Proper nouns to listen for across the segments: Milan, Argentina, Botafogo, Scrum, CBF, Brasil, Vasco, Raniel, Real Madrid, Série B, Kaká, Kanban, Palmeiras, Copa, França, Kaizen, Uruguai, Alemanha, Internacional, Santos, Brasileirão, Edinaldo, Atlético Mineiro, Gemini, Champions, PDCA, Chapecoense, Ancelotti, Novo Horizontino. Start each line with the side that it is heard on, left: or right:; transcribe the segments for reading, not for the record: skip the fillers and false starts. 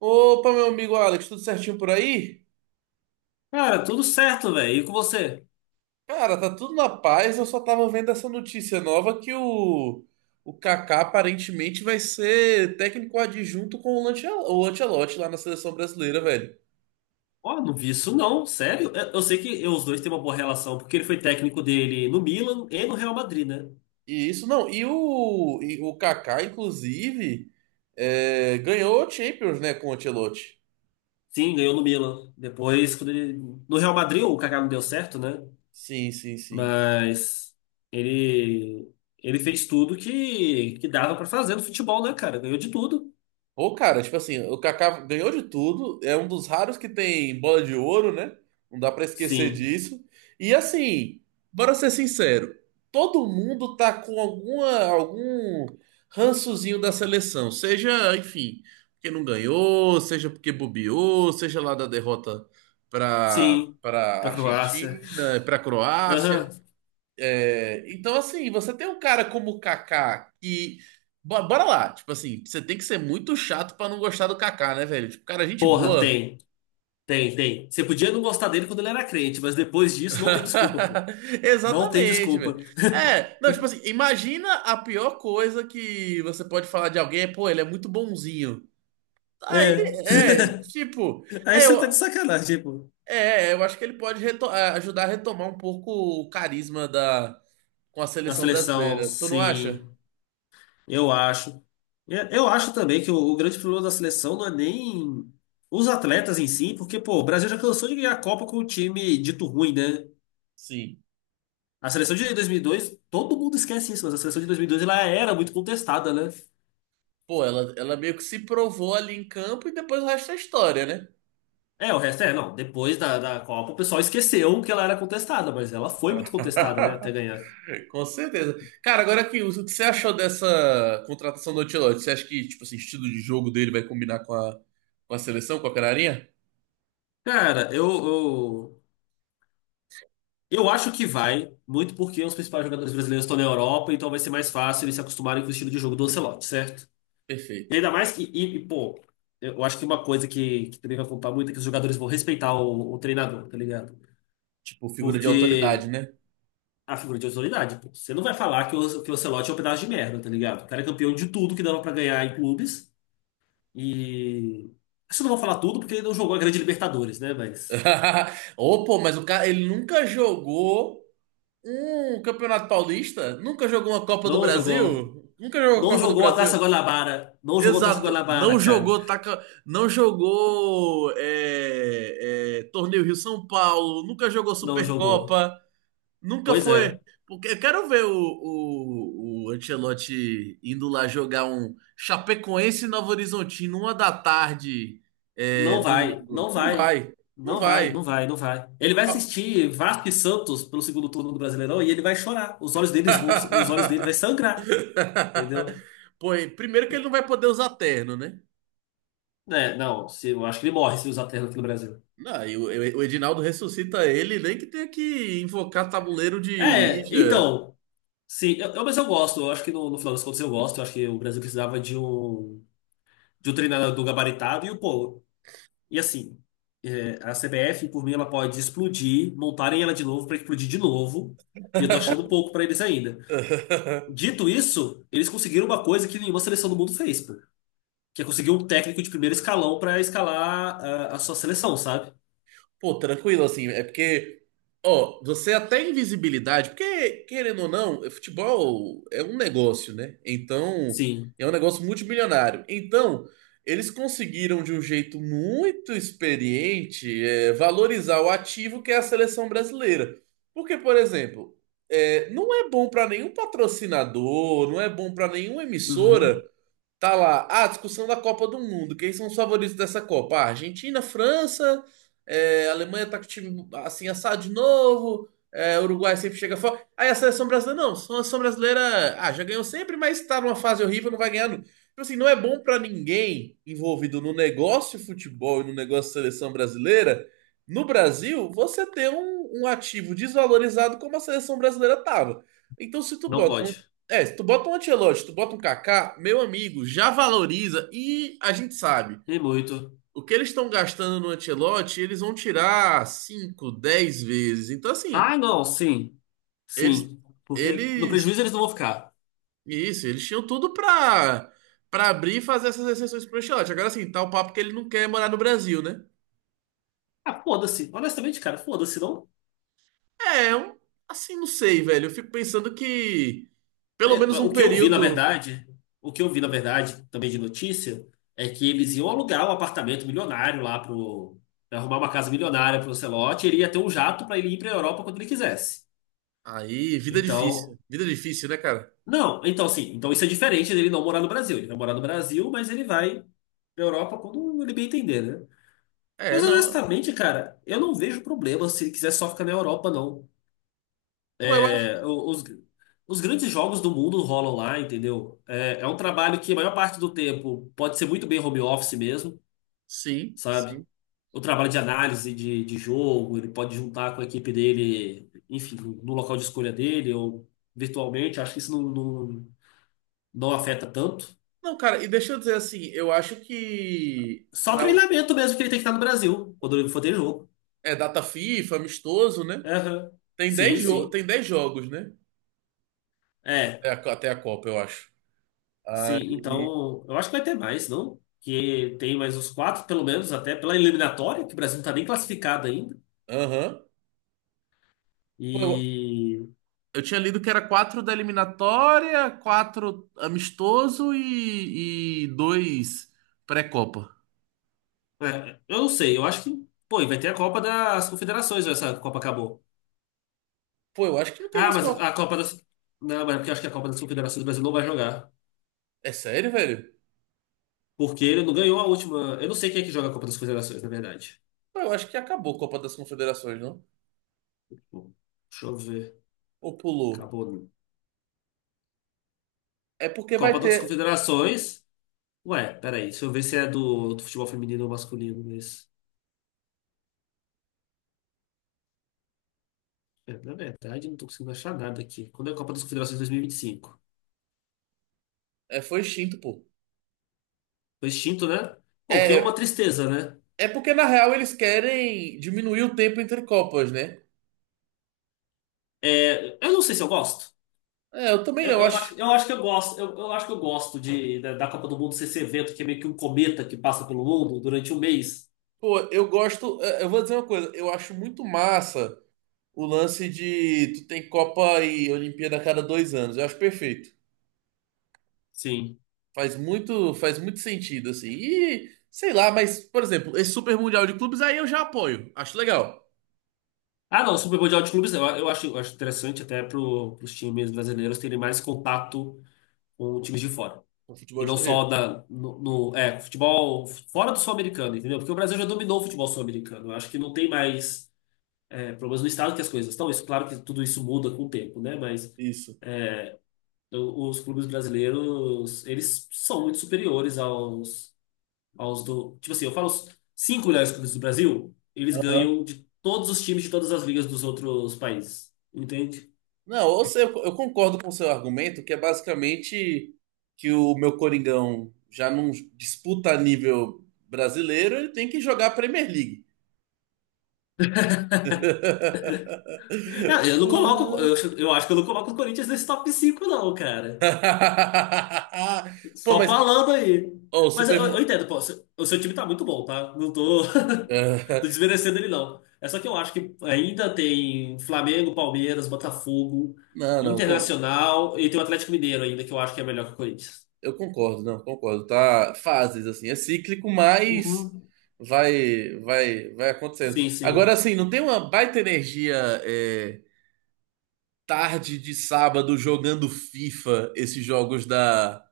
right: Opa, meu amigo Alex, tudo certinho por aí?
left: Cara, tudo certo, velho. E com você?
right: Cara, tá tudo na paz. Eu só tava vendo essa notícia nova que o Kaká aparentemente vai ser técnico adjunto com o o Ancelotti lá na seleção brasileira, velho.
left: Ó, não vi isso não, sério. Eu sei que os dois têm uma boa relação, porque ele foi técnico dele no Milan e no Real Madrid, né?
right: E isso não, e o Kaká, inclusive, ganhou o Champions, né, com o Ancelotti.
left: Sim, ganhou no Milan. Depois, quando ele... No Real Madrid o Kaká não deu certo, né?
right: Sim, sim, sim.
left: Mas ele ele fez tudo que dava pra fazer no futebol, né, cara? Ganhou de tudo.
right: Pô, cara, tipo assim, o Kaká ganhou de tudo, é um dos raros que tem bola de ouro, né? Não dá pra esquecer
left: Sim,
right: disso. E assim, bora ser sincero, todo mundo tá com algum rançozinho da seleção, seja, enfim, porque não ganhou, seja porque bobeou, seja lá da derrota pra
left: sim.
right: para
left: Pra Croácia.
right: Argentina, pra Croácia.
left: Aham.
right: Então, assim, você tem um cara como o Kaká que. Bora lá, tipo assim, você tem que ser muito chato pra não gostar do Kaká, né, velho? Tipo, cara, gente
left: Porra,
right: boa.
left: tem. Tem, tem. Você podia não gostar dele quando ele era crente, mas depois disso não tem desculpa, pô. Não tem
right: Exatamente,
left: desculpa.
right: velho. É, não, tipo assim, imagina a pior coisa que você pode falar de alguém é, pô, ele é muito bonzinho. Aí,
left: É,
right: tipo,
left: aí você tá de sacanagem, tipo,
right: eu acho que ele pode ajudar a retomar um pouco o carisma da, com a
left: na
right: seleção
left: seleção,
right: brasileira. Tu não acha?
left: sim, eu acho. É, eu acho também que o grande problema da seleção não é nem os atletas em si, porque, pô, o Brasil já cansou de ganhar a Copa com um time dito ruim, né?
right: Sim.
left: A seleção de 2002, todo mundo esquece isso, mas a seleção de 2002 ela era muito contestada, né?
right: Pô, ela meio que se provou ali em campo e depois o resto é história, né?
left: É, o resto é, não, depois da, da Copa o pessoal esqueceu que ela era contestada, mas ela foi muito contestada, né, até ganhar.
right: Com certeza. Cara, agora que o que você achou dessa contratação do Ancelotti? Você acha que, tipo assim, o estilo de jogo dele vai combinar com a seleção, com a canarinha?
left: Cara, eu acho que vai, muito porque os principais jogadores brasileiros estão na Europa, então vai ser mais fácil eles se acostumarem com o estilo de jogo do Ancelotti, certo? E
right: Perfeito.
left: ainda mais que, pô, eu acho que uma coisa que também vai contar muito é que os jogadores vão respeitar o treinador, tá ligado?
right: Tipo, figura de autoridade,
left: Porque
right: né?
left: a figura de autoridade, pô, você não vai falar que o Ancelotti é um pedaço de merda, tá ligado? O cara é campeão de tudo que dava pra ganhar em clubes e. Acho que eu não vou falar tudo porque ele não jogou a Grande Libertadores, né? Mas.
right: Ô, pô, mas o cara, ele nunca jogou um Campeonato Paulista? Nunca jogou uma Copa do
left: Não jogou.
right: Brasil? Nunca jogou a
left: Não
right: Copa do
left: jogou a Taça
right: Brasil?
left: Guanabara. Não jogou a Taça
right: Exato,
left: Guanabara,
right: não
left: cara.
right: jogou taca, não jogou torneio Rio São Paulo, nunca jogou
left: Não jogou.
right: Supercopa, nunca
left: Pois
right: foi.
left: é.
right: Porque eu quero ver o Ancelotti indo lá jogar um Chapecoense e Novo Horizontino, uma da tarde,
left: Não vai,
right: domingo.
left: não
right: Não
left: vai.
right: vai, não
left: Não vai, não
right: vai.
left: vai, não vai. Ele vai assistir Vasco e Santos pelo segundo turno do Brasileirão e ele vai chorar. Os olhos deles vão, os olhos dele vai sangrar, entendeu?
right: Pô, e primeiro que ele não vai poder usar terno, né?
left: É, não, se, eu acho que ele morre se usar terno aqui no Brasil.
right: Não, e o Edinaldo ressuscita ele, nem que tenha que invocar tabuleiro de
left: É,
right: Ouija.
left: então, sim, mas eu gosto. Eu acho que no final das contas eu gosto. Eu acho que o Brasil precisava de um treinador gabaritado e o pô, e assim, é, a CBF, por mim, ela pode explodir, montarem ela de novo para explodir de novo. E eu tô achando pouco para eles ainda. Dito isso, eles conseguiram uma coisa que nenhuma seleção do mundo fez, pô. Que é conseguir um técnico de primeiro escalão para escalar a sua seleção, sabe?
right: Pô, tranquilo, assim, é porque, ó, você até é invisibilidade, porque, querendo ou não, futebol é um negócio, né? Então,
left: Sim.
right: é um negócio multimilionário. Então, eles conseguiram, de um jeito muito experiente, valorizar o ativo que é a seleção brasileira. Porque, por exemplo, não é bom para nenhum patrocinador, não é bom para nenhuma emissora.
left: Uhum.
right: Tá lá. Ah, discussão da Copa do Mundo. Quem são os favoritos dessa Copa? Ah, Argentina, França, Alemanha tá com o time assim assado de novo. Uruguai sempre chega fora. Aí a seleção brasileira, não. A seleção brasileira, ah, já ganhou sempre, mas tá numa fase horrível, não vai ganhar. Nunca. Tipo assim, não é bom pra ninguém envolvido no negócio futebol e no negócio seleção brasileira. No Brasil, você ter um ativo desvalorizado como a seleção brasileira tava. Então, se tu
left: Não
right: bota
left: pode.
right: é, se tu bota um Ancelotti, se tu bota um Kaká, meu amigo, já valoriza e a gente sabe.
left: E muito.
right: O que eles estão gastando no Ancelotti, eles vão tirar 5, 10 vezes. Então, assim,
left: Ah, não, sim.
right: eles,
left: Sim. Porque no
right: eles,
left: prejuízo eles não vão ficar.
right: isso, eles tinham tudo pra, abrir e fazer essas exceções pro Ancelotti. Agora, assim, tá o papo que ele não quer morar no Brasil, né?
left: Ah, foda-se. Honestamente, cara, foda-se. Não,
right: É, um, assim, não sei, velho. Eu fico pensando que pelo
left: é,
right: menos um
left: o que eu vi, na
right: período.
left: verdade, também de notícia, é que eles iam alugar um apartamento milionário lá pro, pra arrumar uma casa milionária pro Ancelotti, e ele ia ter um jato para ele ir pra Europa quando ele quisesse.
right: Aí, vida
left: Então,
right: difícil. Vida difícil, né, cara?
left: não, então assim, então isso é diferente dele não morar no Brasil. Ele vai morar no Brasil, mas ele vai pra Europa quando ele bem entender, né?
right: É,
left: Mas
right: não.
left: honestamente, cara, eu não vejo problema se ele quiser só ficar na Europa, não.
right: Ué, eu acho.
left: O- Os, os grandes jogos do mundo rolam lá, entendeu? É, é um trabalho que a maior parte do tempo pode ser muito bem home office mesmo,
right: Sim,
left: sabe?
right: sim.
left: O trabalho de análise de jogo, ele pode juntar com a equipe dele, enfim, no local de escolha dele ou virtualmente. Acho que não afeta tanto.
right: Não, cara, e deixa eu dizer assim, eu acho que
left: Só
right: para um,
left: treinamento mesmo que ele tem que estar no Brasil, quando ele for ter jogo.
right: é data FIFA, amistoso, né?
left: Aham.
right: Tem
left: Sim,
right: dez jo
left: sim.
right: tem dez jogos, né?
left: É.
right: Até a Copa, eu acho.
left: Sim,
right: Aí,
left: então eu acho que vai ter mais, não? Que tem mais uns quatro, pelo menos, até pela eliminatória, que o Brasil não tá nem classificado ainda.
right: aham. Pô, eu,
left: E
right: eu tinha lido que era quatro da eliminatória, quatro amistoso e dois pré-Copa.
left: é, eu não sei, eu acho que, pô, e vai ter a Copa das Confederações, ou essa Copa acabou.
right: Pô, eu acho que não tem
left: Ah,
right: mais
left: mas
right: Copa.
left: a Copa das. Não, mas é porque eu acho que a Copa das Confederações o Brasil não vai jogar.
right: É sério, velho?
left: Porque ele não ganhou a última. Eu não sei quem é que joga a Copa das Confederações, na verdade.
right: Pô, eu acho que acabou a Copa das Confederações, não?
left: Bom, deixa eu ver.
right: Ou pulou?
left: Acabou.
right: É porque vai
left: Copa das
right: ter.
left: Confederações. Ué, peraí, deixa eu ver se é do futebol feminino ou masculino, mas. É, na verdade, não tô conseguindo achar nada aqui. Quando é a Copa das Confederações 2025?
right: É, foi extinto, pô.
left: Foi extinto, né? Pô, o que é uma
right: É,
left: tristeza, né?
right: É porque, na real, eles querem diminuir o tempo entre Copas, né?
left: É, eu não sei se eu gosto.
right: É, eu também
left: Eu,
right: não, eu
left: eu
right: acho.
left: acho, eu acho que eu gosto. Eu acho que eu gosto da Copa do Mundo ser esse evento que é meio que um cometa que passa pelo mundo durante um mês.
right: Pô, eu gosto. Eu vou dizer uma coisa, eu acho muito massa o lance de tu tem Copa e Olimpíada a cada dois anos. Eu acho perfeito.
left: Sim.
right: Faz muito sentido, assim. E, sei lá, mas, por exemplo, esse Super Mundial de Clubes aí eu já apoio. Acho legal.
left: Ah, não, o Super Mundial de Clubes, eu acho, eu acho interessante até para os times brasileiros terem mais contato com times de fora.
right: O futebol
left: E não só
right: estrangeiro.
left: da, no, no- é, futebol fora do sul-americano, entendeu? Porque o Brasil já dominou o futebol sul-americano. Eu acho que não tem mais é, problemas do estado que as coisas estão. Isso, claro que tudo isso muda com o tempo, né? Mas
right: Isso.
left: os clubes brasileiros, eles são muito superiores aos, aos do. Tipo assim, eu falo os cinco melhores clubes do Brasil, eles ganham de todos os times de todas as ligas dos outros países. Entende?
right: Não, ou seja, eu concordo com o seu argumento, que é basicamente que o meu Coringão já não disputa a nível brasileiro, ele tem que jogar a Premier League.
left: É, eu não coloco.
right: Não.
left: Eu acho que eu não coloco o Corinthians nesse top 5 não, cara.
right: Pô,
left: Só
right: mas
left: falando aí.
right: ó, o
left: Mas eu,
right: Super.
left: eu entendo, pô, o seu time tá muito bom, tá? Não tô, tô desmerecendo ele, não. É só que eu acho que ainda tem Flamengo, Palmeiras, Botafogo,
right: Não, não, con-
left: Internacional e tem o Atlético Mineiro ainda, que eu acho que é melhor que o Corinthians.
right: eu concordo, não, concordo. Tá, fases assim, é cíclico, mas
left: Uhum.
right: vai, vai, vai acontecendo.
left: Sim,
right: Agora,
left: sim.
right: assim, não tem uma baita energia é, tarde de sábado jogando FIFA, esses jogos da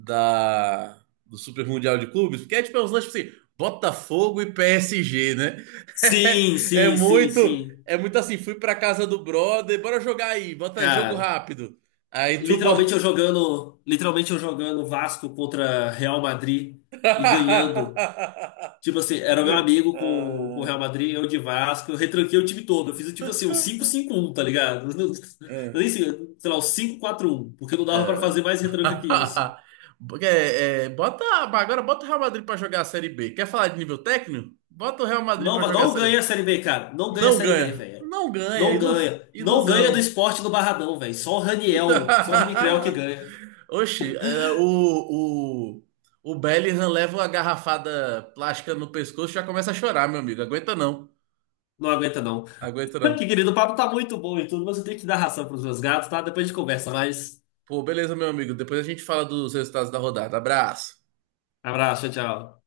right: da, do Super Mundial de Clubes, porque é tipo é uns lances tipo assim, Botafogo e PSG, né?
left: Sim,
right: É,
left: sim, sim,
right: muito,
left: sim.
right: é muito assim, fui pra casa do brother, bora jogar aí, bota jogo
left: Cara,
right: rápido. Aí tu bota.
left: literalmente eu jogando Vasco contra Real Madrid e ganhando. Tipo assim, era meu amigo com o Real Madrid, eu de Vasco, eu retranquei o time todo. Eu fiz tipo assim, um 5-5-1 tá ligado?
right: É,
left: Nem sei, sei lá, um 5-4-1 porque não dava pra
right: é.
left: fazer mais retranca que isso.
right: Agora bota o Real Madrid pra jogar a Série B. Quer falar de nível técnico? Bota o Real Madrid pra jogar a
left: Não
right: Série B.
left: ganha a Série B, cara. Não ganha a
right: Não
left: Série B,
right: ganha.
left: velho.
right: Não ganha.
left: Não
right: ilus-
left: ganha. Não ganha do
right: ilusão.
left: esporte do Barradão, velho. Só o Raniel que ganha.
right: Oxi, o Bellingham leva uma garrafada plástica no pescoço e já começa a chorar, meu amigo. Aguenta não.
left: Não aguenta, não.
right: Aguenta não.
left: Que querido, o papo tá muito bom e tudo, mas eu tenho que dar ração pros meus gatos, tá? Depois a gente conversa mais.
right: Pô, beleza, meu amigo. Depois a gente fala dos resultados da rodada. Abraço.
left: Abraço, tchau.